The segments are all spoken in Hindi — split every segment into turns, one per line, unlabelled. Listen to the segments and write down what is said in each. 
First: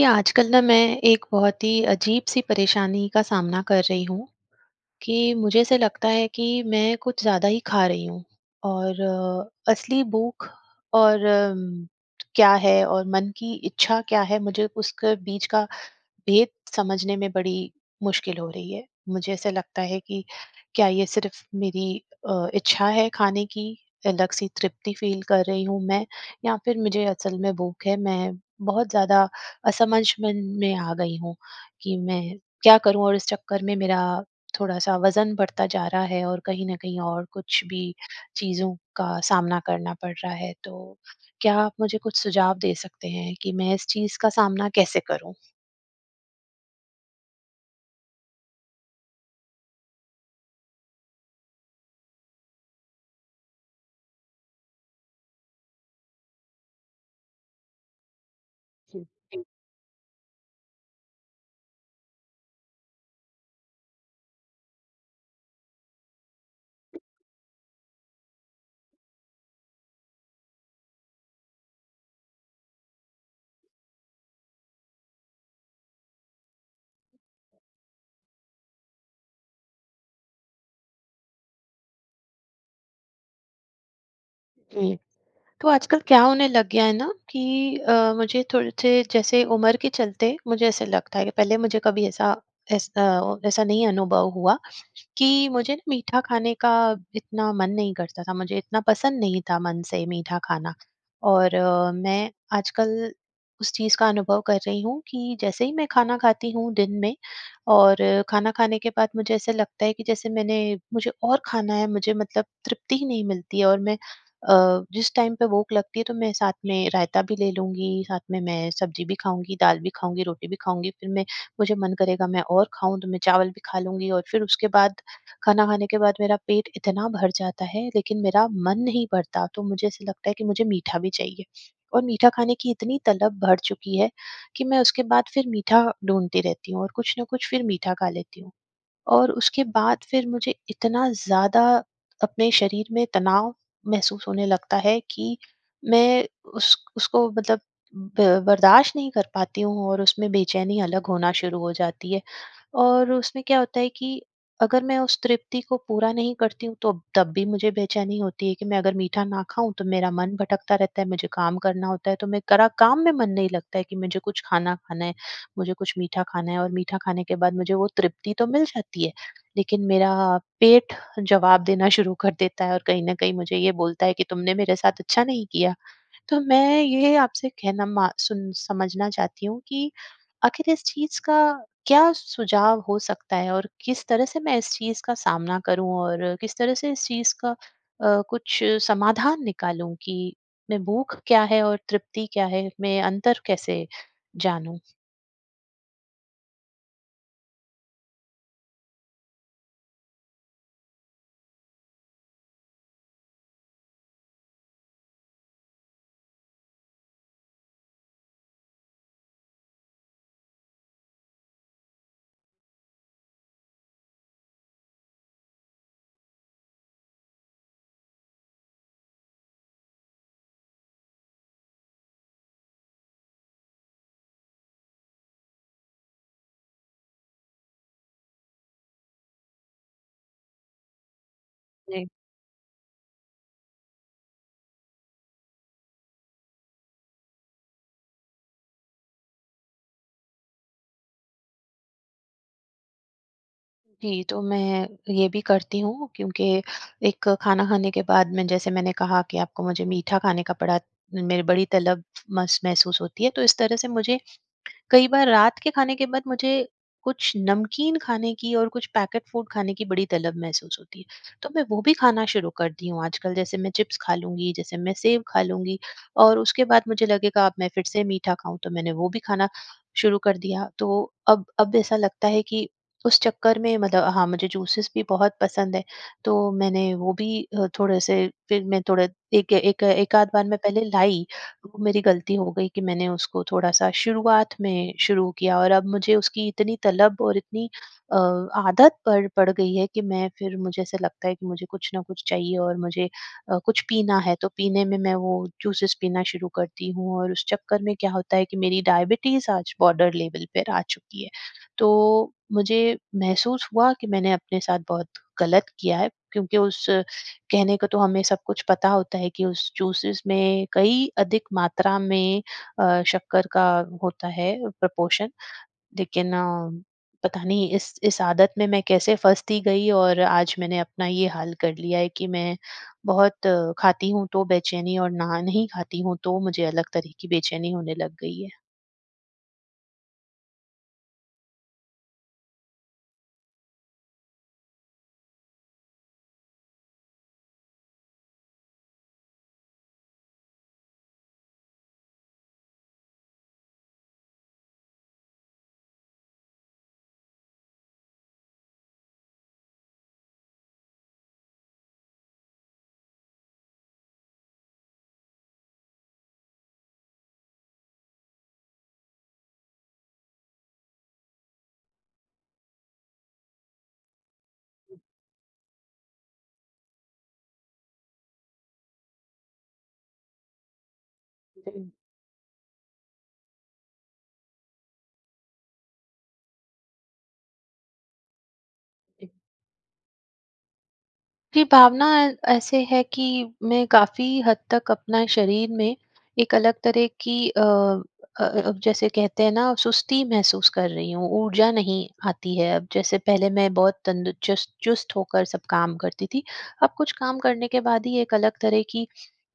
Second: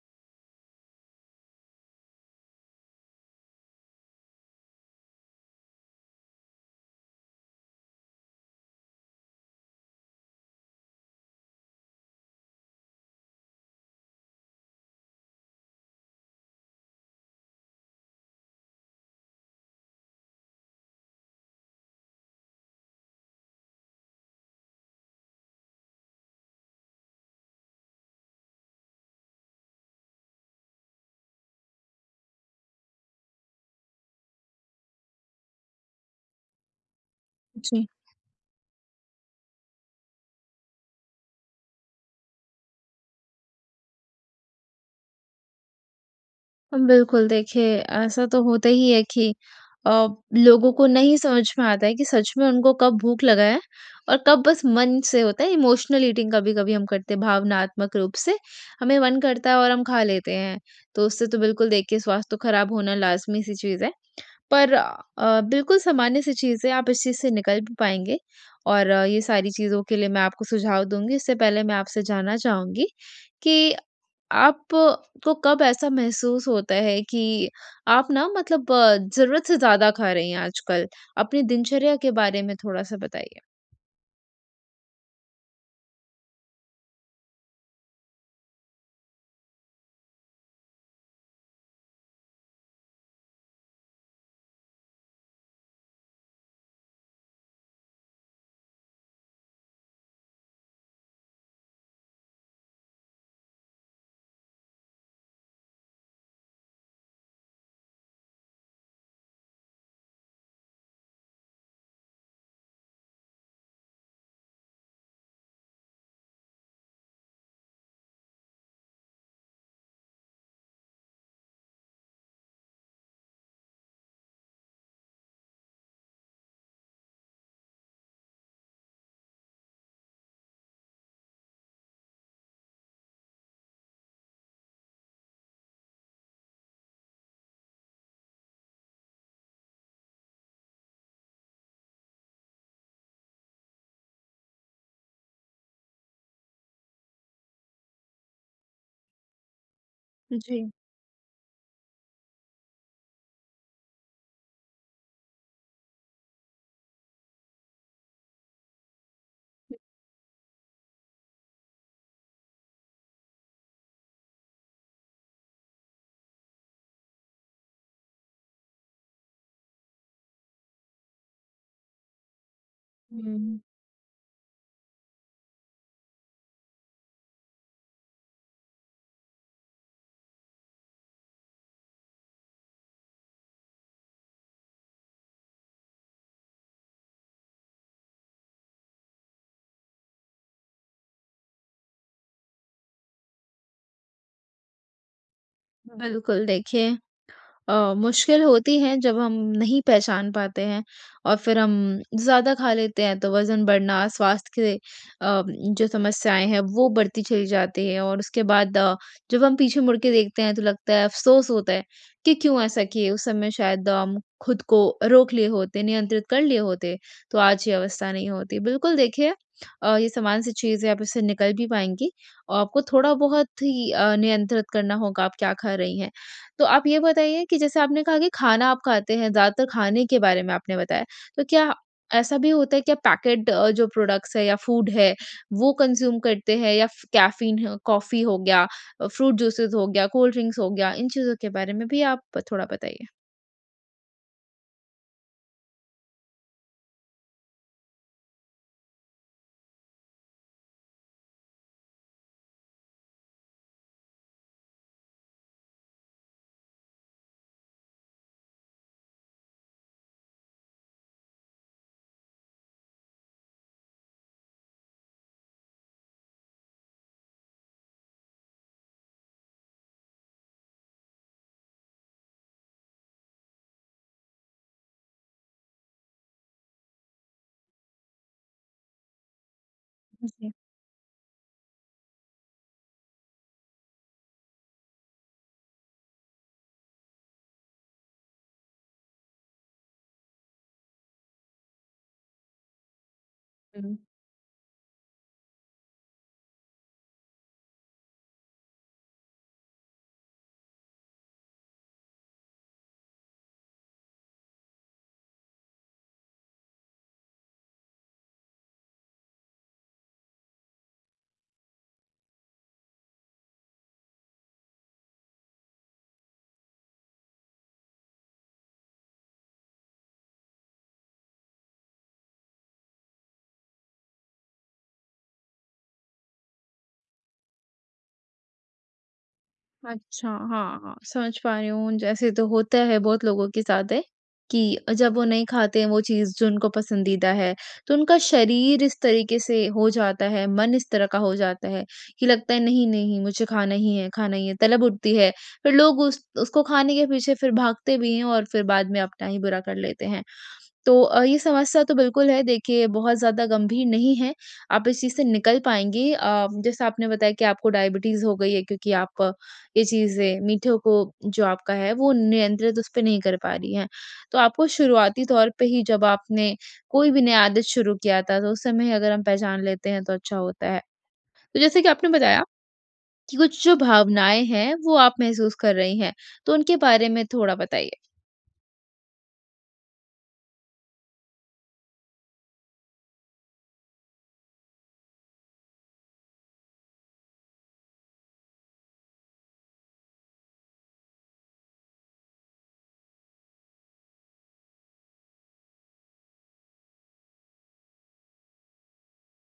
ये आजकल ना मैं एक बहुत ही अजीब-सी परेशानी का सामना कर रही हूँ, कि मुझे ऐसा लगता है कि मैं कुछ ज़्यादा ही खा रही हूँ और असली भूख और उम, क्या है और मन की इच्छा क्या है, मुझे उसके बीच का भेद समझने में बड़ी मुश्किल हो रही है, मुझे ऐसा लगता है कि क्या ये सिर्फ मेरी अ, इच्छा है खाने की, अलग सी तृप्ति फील कर रही हूँ मैं या फिर मुझे असल में भूख है? मैं बहुत ज़्यादा असमझमन में आ गई हूँ कि मैं क्या करूँ? और इस चक्कर में मेरा थोड़ा-सा वज़न बढ़ता जा रहा है और कहीं न कहीं और कुछ
जी।
भी चीज़ों का सामना करना पड़ रहा है, तो क्या आप मुझे कुछ सुझाव दे सकते हैं? कि मैं इस चीज़ का सामना कैसे करूँ?
उम, बिल्कुल देखिए ऐसा तो होता ही है कि अ, लोगों को नहीं समझ में आता है कि सच में उनको कब भूख लगा है और कब बस मन से होता है इमोशनल ईटिंग कभी-कभी हम करते हैं, भावनात्मक रूप से हमें
जी।
मन
जी।
करता है और हम खा लेते हैं, तो उससे तो बिल्कुल देखिए स्वास्थ्य तो खराब होना लाज़मी सी चीज़ है, पर अ, बिल्कुल सामान्य सी चीज़ें है आप इस चीज़ से निकल भी पाएँगे और ये सारी चीज़ों के लिए मैं आपको सुझाव दूँगी। इससे पहले मैं आपसे जानना चाहूँगी कि आप को कब ऐसा महसूस होता है कि आप ना मतलब ज़रूरत से ज़्यादा खा रही हैं आजकल? अपनी दिनचर्या के बारे में थोड़ा-सा बताइए?
जी, तो आजकल क्या होने लग गया है ना कि अ, मुझे थोड़े से जैसे उम्र के चलते, मुझे ऐसा लगता है कि पहले मुझे कभी ऐसा एस अ, ऐसा नहीं अनुभव हुआ कि मुझे मीठा खाने का इतना मन नहीं करता था, मुझे इतना पसंद नहीं था मन से मीठा खाना और मैं आजकल उस चीज़ का अनुभव कर रही हूँ, कि जैसे ही मैं खाना खाती हूँ दिन में और खाना खाने के बाद मुझे ऐसा लगता है कि जैसे मैंने मुझे और खाना है मुझे मतलब तृप्ति ही नहीं मिलती है और मैं अ, जिस टाइम पे भूख लगती है, तो मैं साथ में रायता भी ले लूँगी, साथ में मैं सब्जी भी खाऊँगी, दाल भी खाऊँगी, रोटी भी खाऊँगी, फिर मैं मुझे मन करेगा मैं और खाऊँ तो मैं चावल भी खा लूँगी और फिर उसके बाद खाना खाने के बाद मेरा पेट इतना भर जाता है, लेकिन मेरा मन नहीं भरता तो मुझे ऐसा लगता है कि मुझे मीठा भी चाहिए और मीठा खाने की इतनी तलब भर चुकी है कि मैं उसके बाद फिर मीठा ढूँढती रहती हूँ और कुछ ना कुछ फिर मीठा खा लेती हूँ और उसके बाद फिर मुझे इतना ज़्यादा अपने शरीर में तनाव महसूस होने लगता है, कि मैं उस उसको मतलब ब बर्दाश्त नहीं कर पाती हूँ और उसमें
जी।
बेचैनी अलग होना शुरू हो जाती है और उसमें क्या होता है कि अगर मैं उस तृप्ति को पूरा नहीं करती हूँ, तो तब भी मुझे बेचैनी होती है कि मैं अगर मीठा ना खाऊँ, तो मेरा मन भटकता रहता है, मुझे काम करना होता है। तो मैं करा काम में मन नहीं लगता है कि मुझे कुछ खाना खाना है, मुझे कुछ मीठा खाना है और मीठा खाने के बाद मुझे वो तृप्ति तो मिल जाती है, लेकिन मेरा पेट जवाब देना शुरू कर देता है और कहीं न कहीं मुझे
हुँ।
ये बोलता है कि तुमने मेरे साथ अच्छा नहीं किया। तो मैं ये आपसे कहना मा सुन समझना चाहती हूँ कि आखिर इस चीज़ का क्या सुझाव हो सकता है और किस तरह से मैं इस चीज़ का सामना करूँ और किस तरह से इस चीज़ का अ, कुछ समाधान निकालूँ कि मैं भूख क्या है और तृप्ति क्या है? मैं अंतर कैसे जानूँ?
बिल्कुल, देखिए अ, मुश्किल होती है जब हम नहीं पहचान पाते हैं और फिर हम ज़्यादा खा लेते हैं, तो वज़न बढ़ना स्वास्थ्य के अ, जो समस्याएँ हैं वो बढ़ती चली जाती है। और उसके बाद अ, जब हम पीछे मुड़ के देखते हैं तो लगता है अफ़सोस होता है। कि क्यों ऐसा किए उस समय शायद हम खुद को रोक लिए होते, नियंत्रित कर लिए होते, तो आज ये अवस्था नहीं होती। बिल्कुल देखिए अ, ये सामान्य स चीज़ है, आप इससे निकल भी पाएँगी। और आपको थोड़ा-बहुत ही अ, नियंत्रित करना होगा, आप क्या खा रही हैं, तो आप ये बताइए कि जैसे आपने कहा कि खाना आप खाते हैं ज़्यादातर खाने के बारे में आपने बताया। तो क्या
नहीं।
ऐसा भी होता है कि पैकेट अ, जो प्रोडक्ट्स है या फूड है वो कंज्यूम करते हैं या कैफ़ीन कॉफ़ी हो गया, फ्रूट जूसेस हो गया, कोल्ड ड्रिंक्स हो गया, इन चीज़ों के बारे में भी आप थोड़ा बताइए।
जी, तो मैं ये भी करती हूँ क्योंकि एक खाना खाने के बाद में जैसे मैंने कहा की आपको मुझे मीठा खाने का बड़ा मेरी बड़ी तलब मस महसूस होती है। तो इस तरह से मुझे कई बार रात के खाने के बाद मुझे कुछ नमकीन खाने की और कुछ पैकेट फूड खाने की बड़ी तलब महसूस होती है। तो मैं वो भी खाना शुरू कर दी हूँ आजकल जैसे मैं चिप्स खा लूँगी जैसे मैं सेव खा लूँगी और उसके बाद मुझे लगेगा अब मैं फिर से मीठा खाऊँ। तो मैंने वो भी खाना शुरू कर दिया। तो अब अब ऐसा लगता है कि उस चक्कर में मतलब हाँ, मुझे जूसेस भी बहुत पसंद है। तो मैंने वो भी अ, थोड़े से फिर मैं थोड़ा एक एक एकाध
हुँ,
बार
जी।
में पहले लाई, वो मेरी गलती हो गई कि मैंने उसको थोड़ा-सा शुरुआत में शुरू किया और अब मुझे उसकी इतनी तलब और इतनी अ, आदत पड़ पड़ गई है कि मैं फिर मुझे ऐसा लगता है कि मुझे कुछ ना कुछ चाहिए और मुझे अ, कुछ
हुँ।
पीना है, तो पीने में मैं वो जूसेज़ पीना शुरू करती हूँ। और उस चक्कर में क्या होता है कि मेरी डायबिटीज आज बॉर्डर लेवल पे आ चुकी है। तो मुझे महसूस हुआ कि मैंने अपने साथ बहुत गलत किया है क्योंकि उस कहने को तो हमें सब कुछ पता होता है कि उस जूसेस में कई अधिक मात्रा में अ, शक्कर का होता है प्रपोर्शन लेकिन पता नहीं इस इस आदत में मैं कैसे फँसती गई और आज मैंने अपना ये हाल कर लिया है कि मैं बहुत खाती हूँ, तो बेचैनी और ना नहीं खाती हूँ तो मुझे अलग तरह की बेचैनी होने लग गई है।
अच्छा हाँ, हाँ। समझ पा रही हूँ उन जैसे तो होता है बहुत लोगों के साथ है कि जब वो नहीं खाते हैं, वो चीज़ जो उनको पसंदीदा है, तो उनका शरीर इस तरीके से हो जाता है, मन इस तरह का हो जाता है कि लगता है नहीं, नहीं मुझे खाना ही है खाना ही है, तलब उठती है, फिर लोग उस उसको खाने के पीछे फिर भागते भी हैं और फिर बाद में अपना ही बुरा कर लेते हैं। तो अ, ये समस्या तो बिल्कुल है, देखिए बहुत ज़्यादा गंभीर नहीं है। आप इस चीज़ से निकल पाएँगी अ, जैसा आपने बताया कि आपको डायबिटीज़ हो गई है क्योंकि आप ये चीज़ें मीठों को जो आपका है वो नियंत्रित उस पे नहीं कर पा रही हैं। तो आपको शुरुआती तौर पे ही जब आपने कोई भी नया आदत शुरू किया था, तो उस समय अगर हम पहचान लेते हैं तो अच्छा होता है। तो जैसे कि
[unintelligible]
आपने बताया कि कुछ जो भावनाएँ हैं, वो आप महसूस कर रही हैं। तो उनके बारे में थोड़ा बताइए?
जी भावना अ, ऐसे है कि मैं काफ़ी हद तक अपना शरीर में एक अलग तरह की अ अ, अब जैसे कहते हैं ना सुस्ती महसूस कर रही हूँ ऊर्जा नहीं आती है, अब जैसे पहले मैं बहुत तंद चुस चुस्त होकर सब काम करती थी अब कुछ काम करने के बाद ही एक अलग तरह की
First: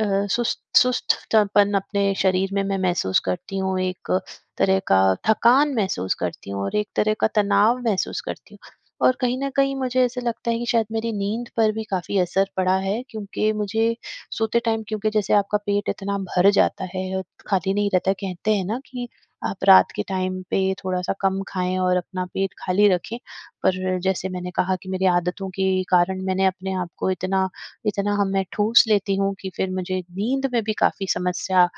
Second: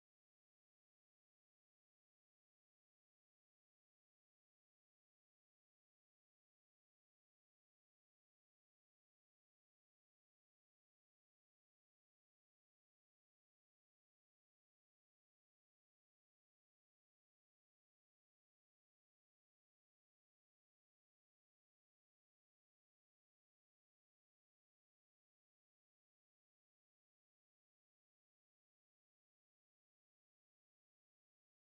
अ, सुस्त सुस्तपन अपने शरीर में मैं महसूस करती हूँ। एक तरह का थकान महसूस करती हूँ और एक तरह का तनाव महसूस करती हूँ और कहीं न कहीं मुझे ऐसा लगता है कि शायद मेरी नींद पर भी काफ़ी असर पड़ा है क्योंकि मुझे सोते टाइम क्योंकि जैसे आपका पेट इतना भर जाता है, खाली नहीं रहता है, कहते हैं ना कि आप रात के टाइम पे थोड़ा-सा कम खाएँ और अपना पेट खाली रखें। पर जैसे मैंने कहा कि मेरी आदतों के कारण मैंने अपने आप को इतना इतना हम में ठूँस लेती हूँ कि फिर मुझे नींद में भी काफ़ी समस्या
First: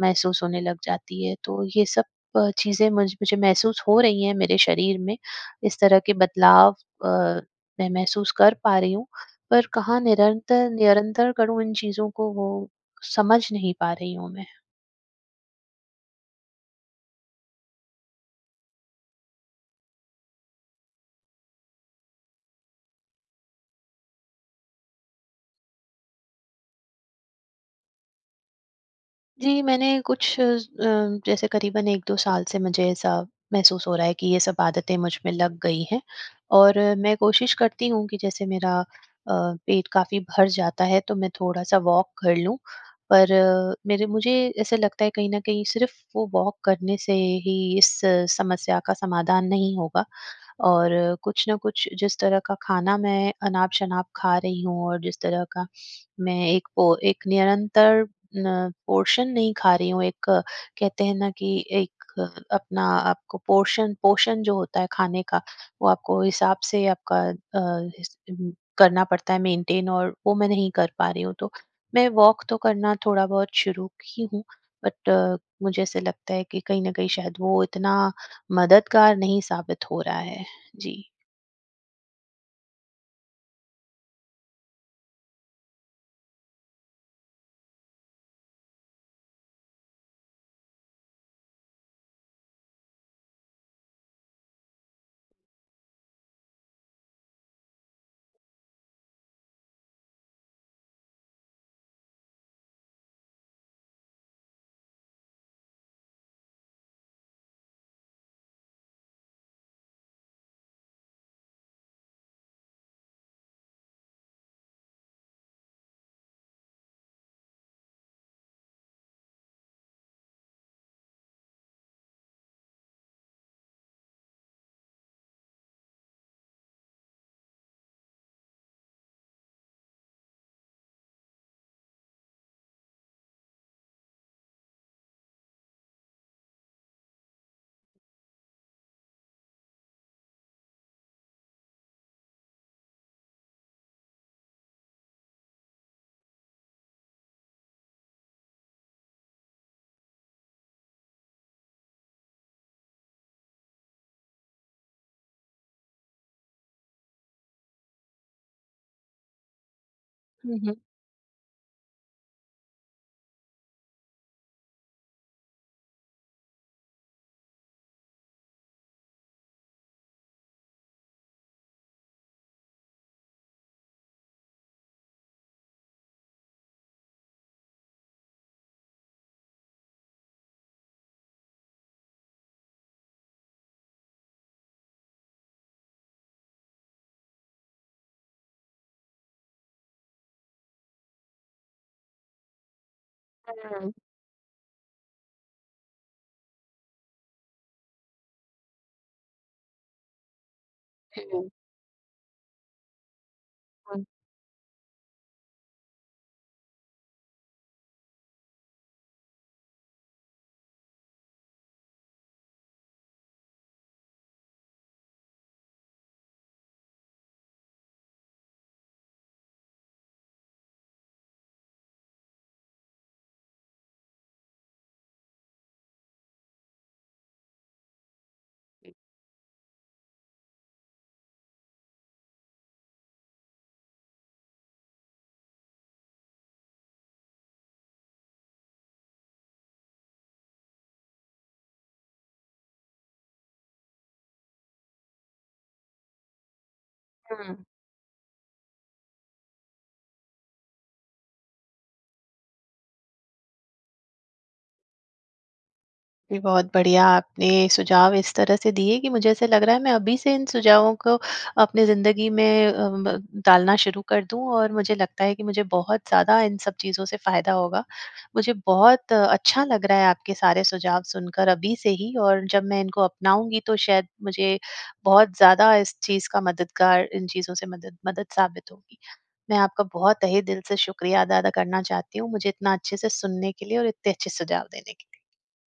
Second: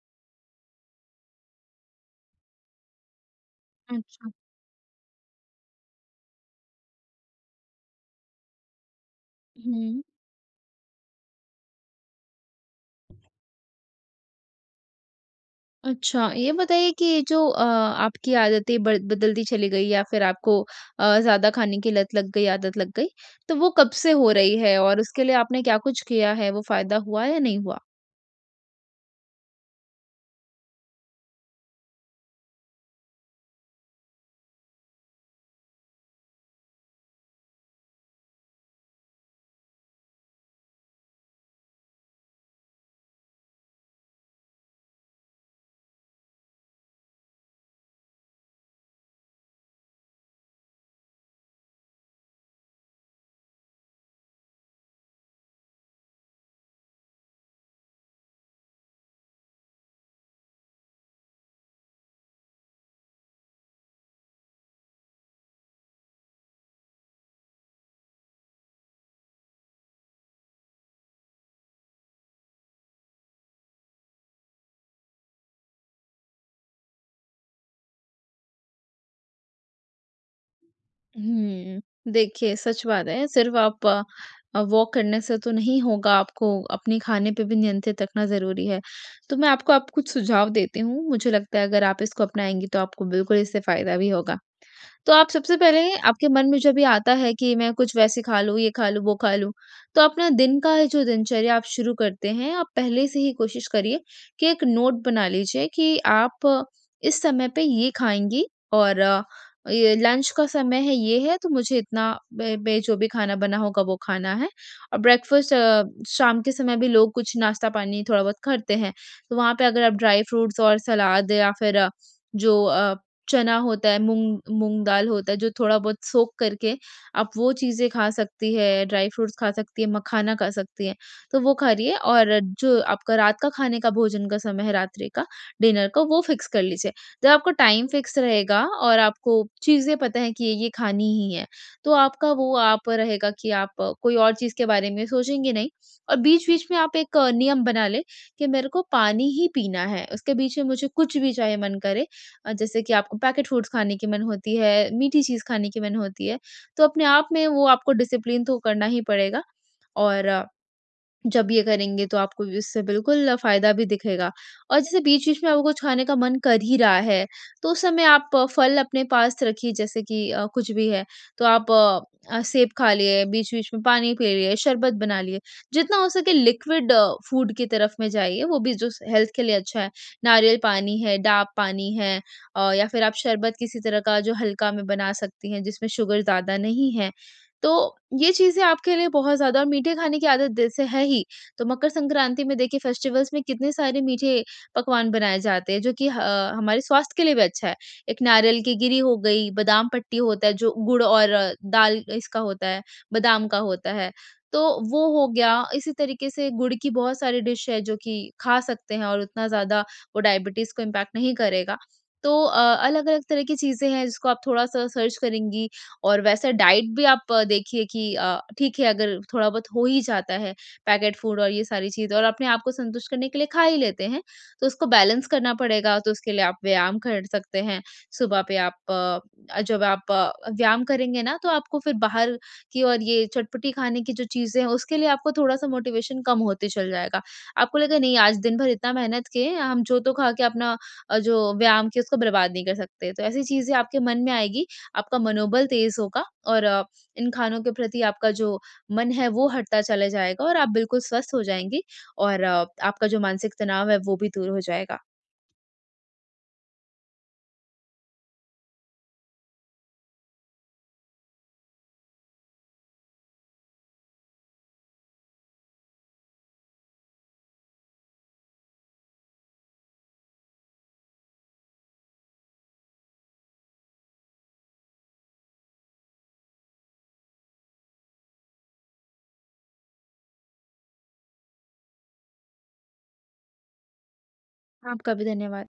महसूस होने लग जाती है, तो ये सब अ, चीज़ें मुझ मुझे महसूस हो रही
अच्छा।
हैं मेरे शरीर में, इस तरह के बदलाव अ, मैं महसूस कर पा रही हूँ, पर कहाँ
हुँ।
निरंतर निरंतर करूँ इन चीज़ों को? वो समझ नहीं पा रही हूँ मैं।
अच्छा, ये बताइए कि जो अ, आपकी आदतें बद बदलती चली गई या फिर आपको अ, ज़्यादा खाने की लत लग गई, आदत लग गई। तो वो कब से हो रही है? और उसके लिए आपने क्या कुछ किया है? वो फ़ायदा हुआ या नहीं हुआ?
जी, मैंने कुछ अ, जैसे करीबन 1-2 साल से मुझे ऐसा महसूस हो रहा है कि ये सब आदतें मुझ में लग गई हैं और मैं कोशिश करती हूँ कि जैसे मेरा अ, पेट काफ़ी भर जाता है, तो मैं थोड़ा-सा वॉक कर लूँ, पर मेरे मुझे ऐसा लगता है कहीं न कहीं सिर्फ वो वॉक करने से ही इस समस्या का समाधान नहीं होगा और कुछ ना कुछ जिस तरह का खाना मैं अनाप-शनाप खा रही हूँ और जिस तरह का मैं एक पो एक निरंतर ना पोर्शन नहीं खा रही हूँ, एक कहते हैं ना कि एक अपना आपको पोर्शन पोर्शन जो होता है खाने का वो आपको हिसाब से आपका अ, करना पड़ता है मेंटेन और वो मैं नहीं कर पा रही हूँ। तो मैं वॉक तो करना थोड़ा-बहुत शुरू की हूँ, बट मुझे ऐसा लगता है कि कहीं न कहीं शायद वो इतना मददगार नहीं साबित हो रहा है। जी।
हुँ, देखिए सच बात है, सिर्फ आप वॉक करने से तो नहीं होगा आपको, अपने खाने पे भी नियंत्रित रखना ज़रूरी है, तो मैं आपको अब कुछ सुझाव देती हूँ, मुझे लगता है अगर आप इसको अपनाएँगी तो आपको बिल्कुल इससे फायदा भी होगा। तो आप सबसे पहले आपके मन में जब ये आता है कि मैं कुछ वैसे खा लूँ, ये खा लूँ, वो खा लूँ। तो अपना दिन का जो दिनचर्या आप शुरू करते हैं, आप पहले से ही कोशिश करिए कि एक नोट बना लीजिए कि आप इस समय पे ये खाएँगी और ये लंच का समय है, ये है तो मुझे इतना बै बै, जो भी खाना बना होगा वो खाना है। और ब्रेकफास्ट अ, शाम के समय भी लोग कुछ नाश्ता पानी थोड़ा-बहुत करते हैं। तो वहाँ पे अगर आप ड्राई फ्रूट्स और सलाद या फिर जो अ, चना होता है मूँग मूँग दाल होता है, जो थोड़ा-बहुत सोक करके आप वो चीज़ें खा सकती हैं, ड्राई फ्रूट्स खा सकती हैं, मखाना खा सकती हैं। तो वो खा रही है और जो आपका रात का खाने का भोजन का समय है, रात्रि का, डिनर का वो फिक्स कर लीजिए। जब आपका टाइम फिक्स रहेगा और आपको चीज़ें पता है कि ये खानी ही है, तो आपका वो आप रहेगा कि आप कोई और चीज़ के बारे में सोचेंगे नहीं और बीच-बीच में आप एक नियम बना लें, कि मेरे को पानी ही पीना है। उसके बीच में मुझे कुछ भी चाहे मन करे अ, जैसे कि आपको पैकेट फूड्स खाने की मन होती है, मीठी चीज़ खाने की मन होती है, तो अपने आप में वो आपको डिसिप्लिन तो करना ही पड़ेगा और
हुँ, हुँ।
जब ये करेंगे तो आपको इससे बिल्कुल फ़ायदा भी दिखेगा और जैसे बीच-बीच में आपको कुछ खाने का मन कर ही रहा है, तो उस समय आप फल अपने पास रखिए, जैसे कि अ, कुछ भी है, तो आप अ, सेब खा लें, बीच-बीच में पानी पी लिए, शरबत बना लिए, जितना हो सके लिक्विड फूड की तरफ में जाइए, वो भी जो से हेल्थ के लिए अच्छा है। नारियल पानी है, डाब पानी है अ, या फिर आप शरबत किसी तरह का जो हल्का में बना सकती हैं, जिसमें शुगर ज़्यादा नहीं है। तो ये चीज़ें आपके लिए बहुत ज़्यादा मीठे खाने की आदत जैसे है ही, तो मकर संक्रांति में देखिए फेस्टिवल्स में कितने
हुँ।
सारे मीठे पकवान बनाए जाते हैं, जो कि ह हमारे स्वास्थ्य के लिए भी अच्छा है। एक नारियल की गिरी हो गई, बादाम पट्टी होता है, जो गुड़ और
हुँ।
दाल अ, इसका होता है, बादाम का होता
हुँ।
है, तो वो हो गया इसी तरीके से गुड़ की बहुत सारी डिश है जो कि खा सकते हैं और उतना ज़्यादा वो डायबिटीज को इम्पैक्ट नहीं करेगा। तो अ अलग-अलग तरह की चीज़ें हैं, जिसको आप थोड़ा-सा सर्च करेंगी और वैसा डाइट भी आप देखिए कि अ, ठीक है अगर थोड़ा-बहुत हो ही जाता है पैकेट फूड और ये सारी चीज़ें और अपने आप को संतुष्ट करने के लिए खा ही लेते हैं, तो उसको बैलेंस करना पड़ेगा, तो उसके लिए आप व्यायाम कर सकते हैं। सुबह पे आप अ, जब आप अ, व्यायाम करेंगे ना तो आप आपको फिर बाहर की और ये चटपटी खाने की जो चीज़ें हैं, उसके लिए आपको थोड़ा-सा मोटिवेशन कम होते चल जाएगा। आपको लगेगा नहीं आज दिन-भर इतना मेहनत किए हैं, हम जो-तो खा के अपना अ, जो व्यायाम किए उसको बर्बाद नहीं कर सकते। तो ऐसी चीज़ें आपके मन में आएगी, आपका मनोबल तेज होगा और इन
हुँ।
खानों के प्रति आपका जो मन है, वो हटता चला जाएगा और आप बिल्कुल स्वस्थ हो जाएँगी और आपका जो मानसिक तनाव है, वो भी दूर हो जाएगा।
जी, बहुत बढ़िया आपने सुझाव इस तरह से दिए कि मुझे ऐसा लग रहा है मैं अभी से इन सुझावों को अपनी ज़िंदगी में अ, ब डालना शुरू कर दूँ और मुझे लगता है कि मुझे बहुत ज़्यादा इन सब चीज़ों से फ़ायदा होगा, मुझे बहुत अच्छा लग रहा है आपके सारे सुझाव सुनकर अभी से ही और जब मैं इनको अपनाऊँगी तो शायद मुझे बहुत ज़्यादा इस चीज़ का मददगार इन चीज़ों से मदद मदद साबित होगी। मैं आपका बहुत तहे दिल से शुक्रिया दा अदा करना चाहती हूँ, मुझे इतना अच्छे से सुनने के लिए और इतने अच्छे सुझाव देने के
आपका
लिए।
भी धन्यवाद।